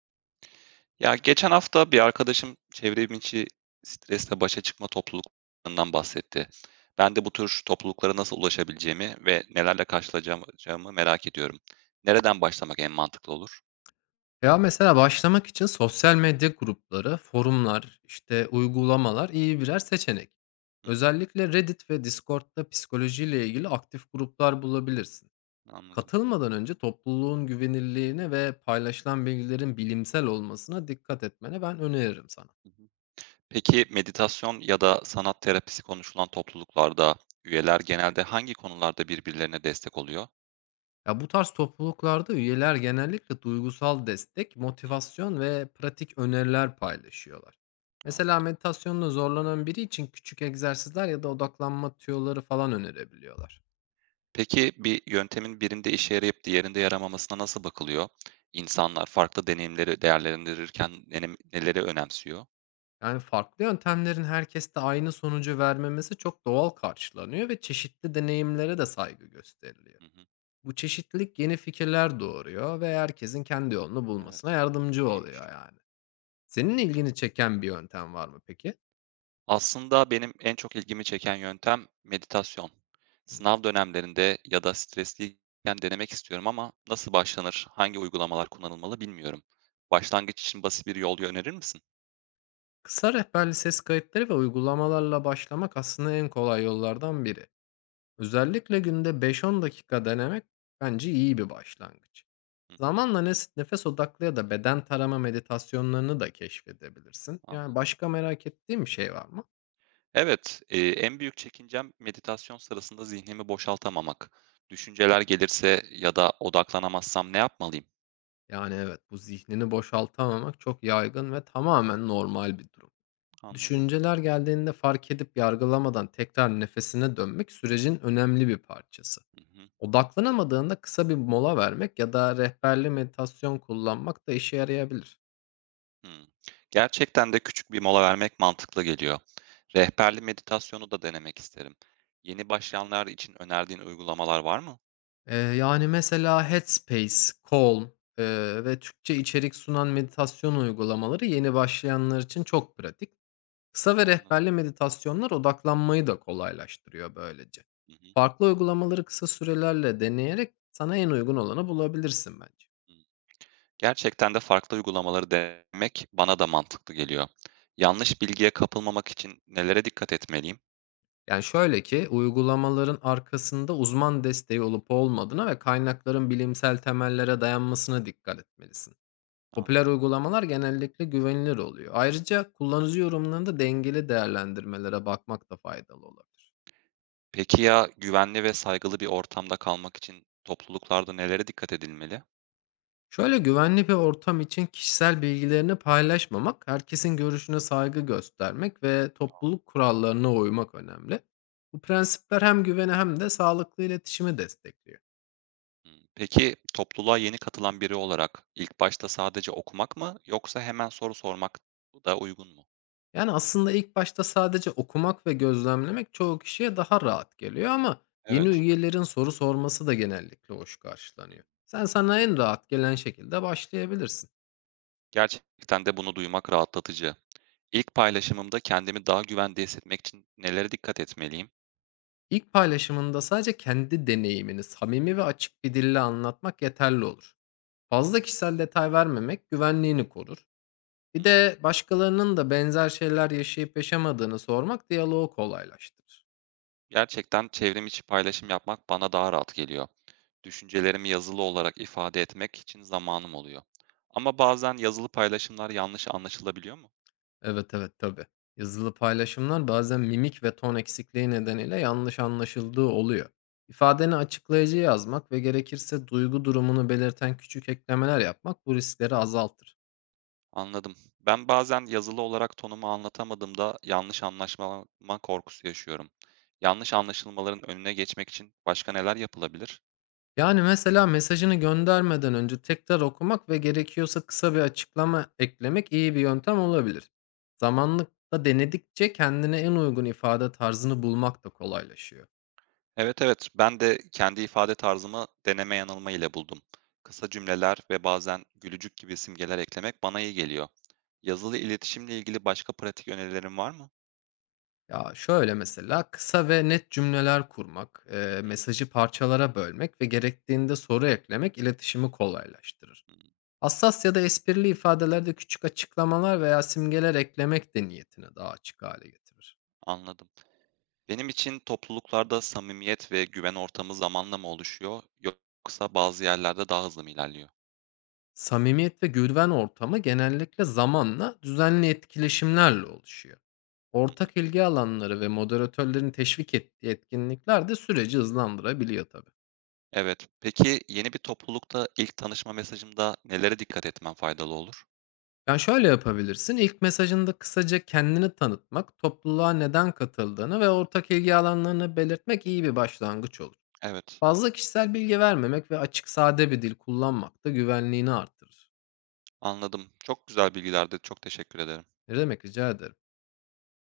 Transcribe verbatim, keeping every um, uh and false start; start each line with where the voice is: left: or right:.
right: Ya geçen hafta bir arkadaşım çevrim içi stresle başa çıkma topluluklarından bahsetti. Ben de bu tür topluluklara nasıl ulaşabileceğimi ve nelerle karşılaşacağımı merak ediyorum. Nereden başlamak en mantıklı olur?
left: Ya, mesela başlamak için sosyal medya grupları, forumlar, işte, uygulamalar iyi birer seçenek.
right: Hı hı,
left: Özellikle Reddit ve Discord'da psikolojiyle ilgili aktif gruplar bulabilirsin.
right: anladım.
left: Katılmadan önce topluluğun güvenilirliğine ve paylaşılan bilgilerin bilimsel olmasına dikkat etmene ben öneririm sana.
right: Hı hı. Peki meditasyon ya da sanat terapisi konuşulan topluluklarda üyeler genelde hangi konularda birbirlerine destek oluyor?
left: Ya, bu tarz topluluklarda üyeler genellikle duygusal destek,
right: Hı,
left: motivasyon ve pratik öneriler paylaşıyorlar. Mesela
right: anladım.
left: meditasyonla zorlanan biri için küçük egzersizler ya da odaklanma tüyoları falan önerebiliyorlar.
right: Peki bir yöntemin birinde işe yarayıp diğerinde yaramamasına nasıl bakılıyor? İnsanlar farklı deneyimleri değerlendirirken nenem neleri önemsiyor?
left: Yani farklı yöntemlerin herkeste aynı sonucu vermemesi çok doğal karşılanıyor ve çeşitli deneyimlere de saygı gösteriliyor.
right: Hı hı.
left: Bu çeşitlilik yeni fikirler doğuruyor ve herkesin kendi yolunu bulmasına
right: Evet,
left: yardımcı oluyor
right: iyiymiş.
left: yani. Senin ilgini çeken bir yöntem var mı peki?
right: Aslında benim en çok ilgimi çeken yöntem meditasyon.
left: Hı.
right: Sınav dönemlerinde ya da stresliyken denemek istiyorum ama nasıl başlanır, hangi uygulamalar kullanılmalı bilmiyorum. Başlangıç için basit bir yol önerir misin?
left: Kısa rehberli ses kayıtları ve uygulamalarla başlamak aslında en kolay yollardan biri. Özellikle günde beş on dakika denemek bence iyi bir başlangıç.
right: Hı hı,
left: Zamanla nes- nefes odaklı ya da beden tarama meditasyonlarını da keşfedebilirsin. Yani
right: anladım.
left: başka merak ettiğin bir şey var mı?
right: Evet, eee, en büyük çekincem meditasyon sırasında zihnimi boşaltamamak. Düşünceler gelirse ya da odaklanamazsam ne yapmalıyım?
left: Yani evet, bu zihnini boşaltamamak çok yaygın ve tamamen normal bir durum.
right: Anladım.
left: Düşünceler geldiğinde fark edip yargılamadan tekrar nefesine dönmek sürecin önemli bir parçası.
right: Hı hı,
left: Odaklanamadığında kısa bir mola vermek ya da rehberli meditasyon kullanmak da işe yarayabilir.
right: hımm. Gerçekten de küçük bir mola vermek mantıklı geliyor. Rehberli meditasyonu da denemek isterim. Yeni başlayanlar için önerdiğin uygulamalar var mı?
left: Eee, yani mesela Headspace, Calm eee, ve Türkçe içerik sunan meditasyon uygulamaları yeni başlayanlar için çok pratik. Kısa ve
right: Anladım.
left: rehberli meditasyonlar odaklanmayı da kolaylaştırıyor böylece.
right: Hı hı,
left: Farklı uygulamaları kısa sürelerle deneyerek sana en uygun olanı bulabilirsin bence.
right: hı. Gerçekten de farklı uygulamaları denemek bana da mantıklı geliyor. Yanlış bilgiye kapılmamak için nelere dikkat etmeliyim?
left: Yani, şöyle ki, uygulamaların arkasında uzman desteği olup olmadığına ve kaynakların bilimsel temellere dayanmasına dikkat etmelisin. Popüler
right: Anladım.
left: uygulamalar genellikle güvenilir oluyor. Ayrıca kullanıcı yorumlarında dengeli değerlendirmelere bakmak da faydalı olabilir.
right: Peki ya güvenli ve saygılı bir ortamda kalmak için topluluklarda nelere dikkat edilmeli?
left: Şöyle, güvenli bir ortam için kişisel bilgilerini paylaşmamak, herkesin görüşüne saygı göstermek ve topluluk kurallarına uymak önemli. Bu prensipler hem güveni hem de sağlıklı iletişimi destekliyor.
right: Hmm, peki topluluğa yeni katılan biri olarak ilk başta sadece okumak mı yoksa hemen soru sormak da uygun mu?
left: Yani, aslında ilk başta sadece okumak ve gözlemlemek çoğu kişiye daha rahat geliyor ama yeni
right: Evet.
left: üyelerin soru sorması da genellikle hoş
right: Hmm,
left: karşılanıyor. Sen sana en rahat gelen şekilde başlayabilirsin.
right: gerçekten de bunu duymak rahatlatıcı. İlk paylaşımımda kendimi daha güvende hissetmek için nelere dikkat etmeliyim?
left: İlk paylaşımında sadece kendi deneyimini samimi ve açık bir dille anlatmak yeterli olur. Fazla kişisel detay vermemek güvenliğini korur.
right: Hı
left: Bir
right: hı.
left: de başkalarının da benzer şeyler yaşayıp yaşamadığını sormak diyaloğu kolaylaştırır.
right: Gerçekten çevrim içi paylaşım yapmak bana daha rahat geliyor. Düşüncelerimi yazılı olarak ifade etmek için zamanım oluyor. Ama bazen yazılı paylaşımlar yanlış anlaşılabiliyor mu?
left: Evet, evet, tabii. Yazılı paylaşımlar bazen mimik ve ton eksikliği nedeniyle yanlış anlaşıldığı oluyor. İfadeni açıklayıcı yazmak ve gerekirse duygu durumunu belirten küçük eklemeler yapmak bu riskleri azaltır.
right: Anladım. Ben bazen yazılı olarak tonumu anlatamadığımda yanlış anlaşma korkusu yaşıyorum. Yanlış anlaşılmaların önüne geçmek için başka neler yapılabilir?
left: Yani mesela mesajını göndermeden önce tekrar okumak ve gerekiyorsa kısa bir
right: Hmm.
left: açıklama eklemek iyi bir yöntem olabilir. Zamanlıkla denedikçe kendine en uygun ifade tarzını bulmak da kolaylaşıyor.
right: Evet evet, ben de kendi ifade tarzımı deneme yanılma ile buldum. Kısa cümleler ve bazen gülücük gibi simgeler eklemek bana iyi geliyor. Yazılı iletişimle ilgili başka pratik önerilerin var mı?
left: Ya, şöyle mesela, kısa ve net cümleler kurmak,
right: Hı
left: eee,
right: hı,
left: mesajı parçalara bölmek ve gerektiğinde soru eklemek iletişimi kolaylaştırır.
right: hı,
left: Hassas ya da esprili ifadelerde küçük açıklamalar veya simgeler eklemek de niyetini daha açık hale getirir.
right: anladım. Benim için topluluklarda samimiyet ve güven ortamı zamanla mı oluşuyor, yoksa bazı yerlerde daha hızlı mı ilerliyor?
left: Samimiyet ve güven ortamı genellikle zamanla düzenli etkileşimlerle oluşuyor.
right: Hı hı.
left: Ortak ilgi alanları ve moderatörlerin teşvik ettiği etkinlikler de süreci hızlandırabiliyor tabii.
right: Evet. Peki yeni bir toplulukta ilk tanışma mesajımda nelere dikkat etmem faydalı olur?
left: Yani, şöyle yapabilirsin, İlk mesajında kısaca kendini tanıtmak, topluluğa neden katıldığını ve ortak ilgi alanlarını belirtmek iyi bir başlangıç olur.
right: Evet,
left: Fazla kişisel bilgi vermemek ve açık, sade bir dil kullanmak da güvenliğini artırır.
right: anladım. Çok güzel bilgilerdi. Çok teşekkür ederim.
left: Ne demek, rica ederim.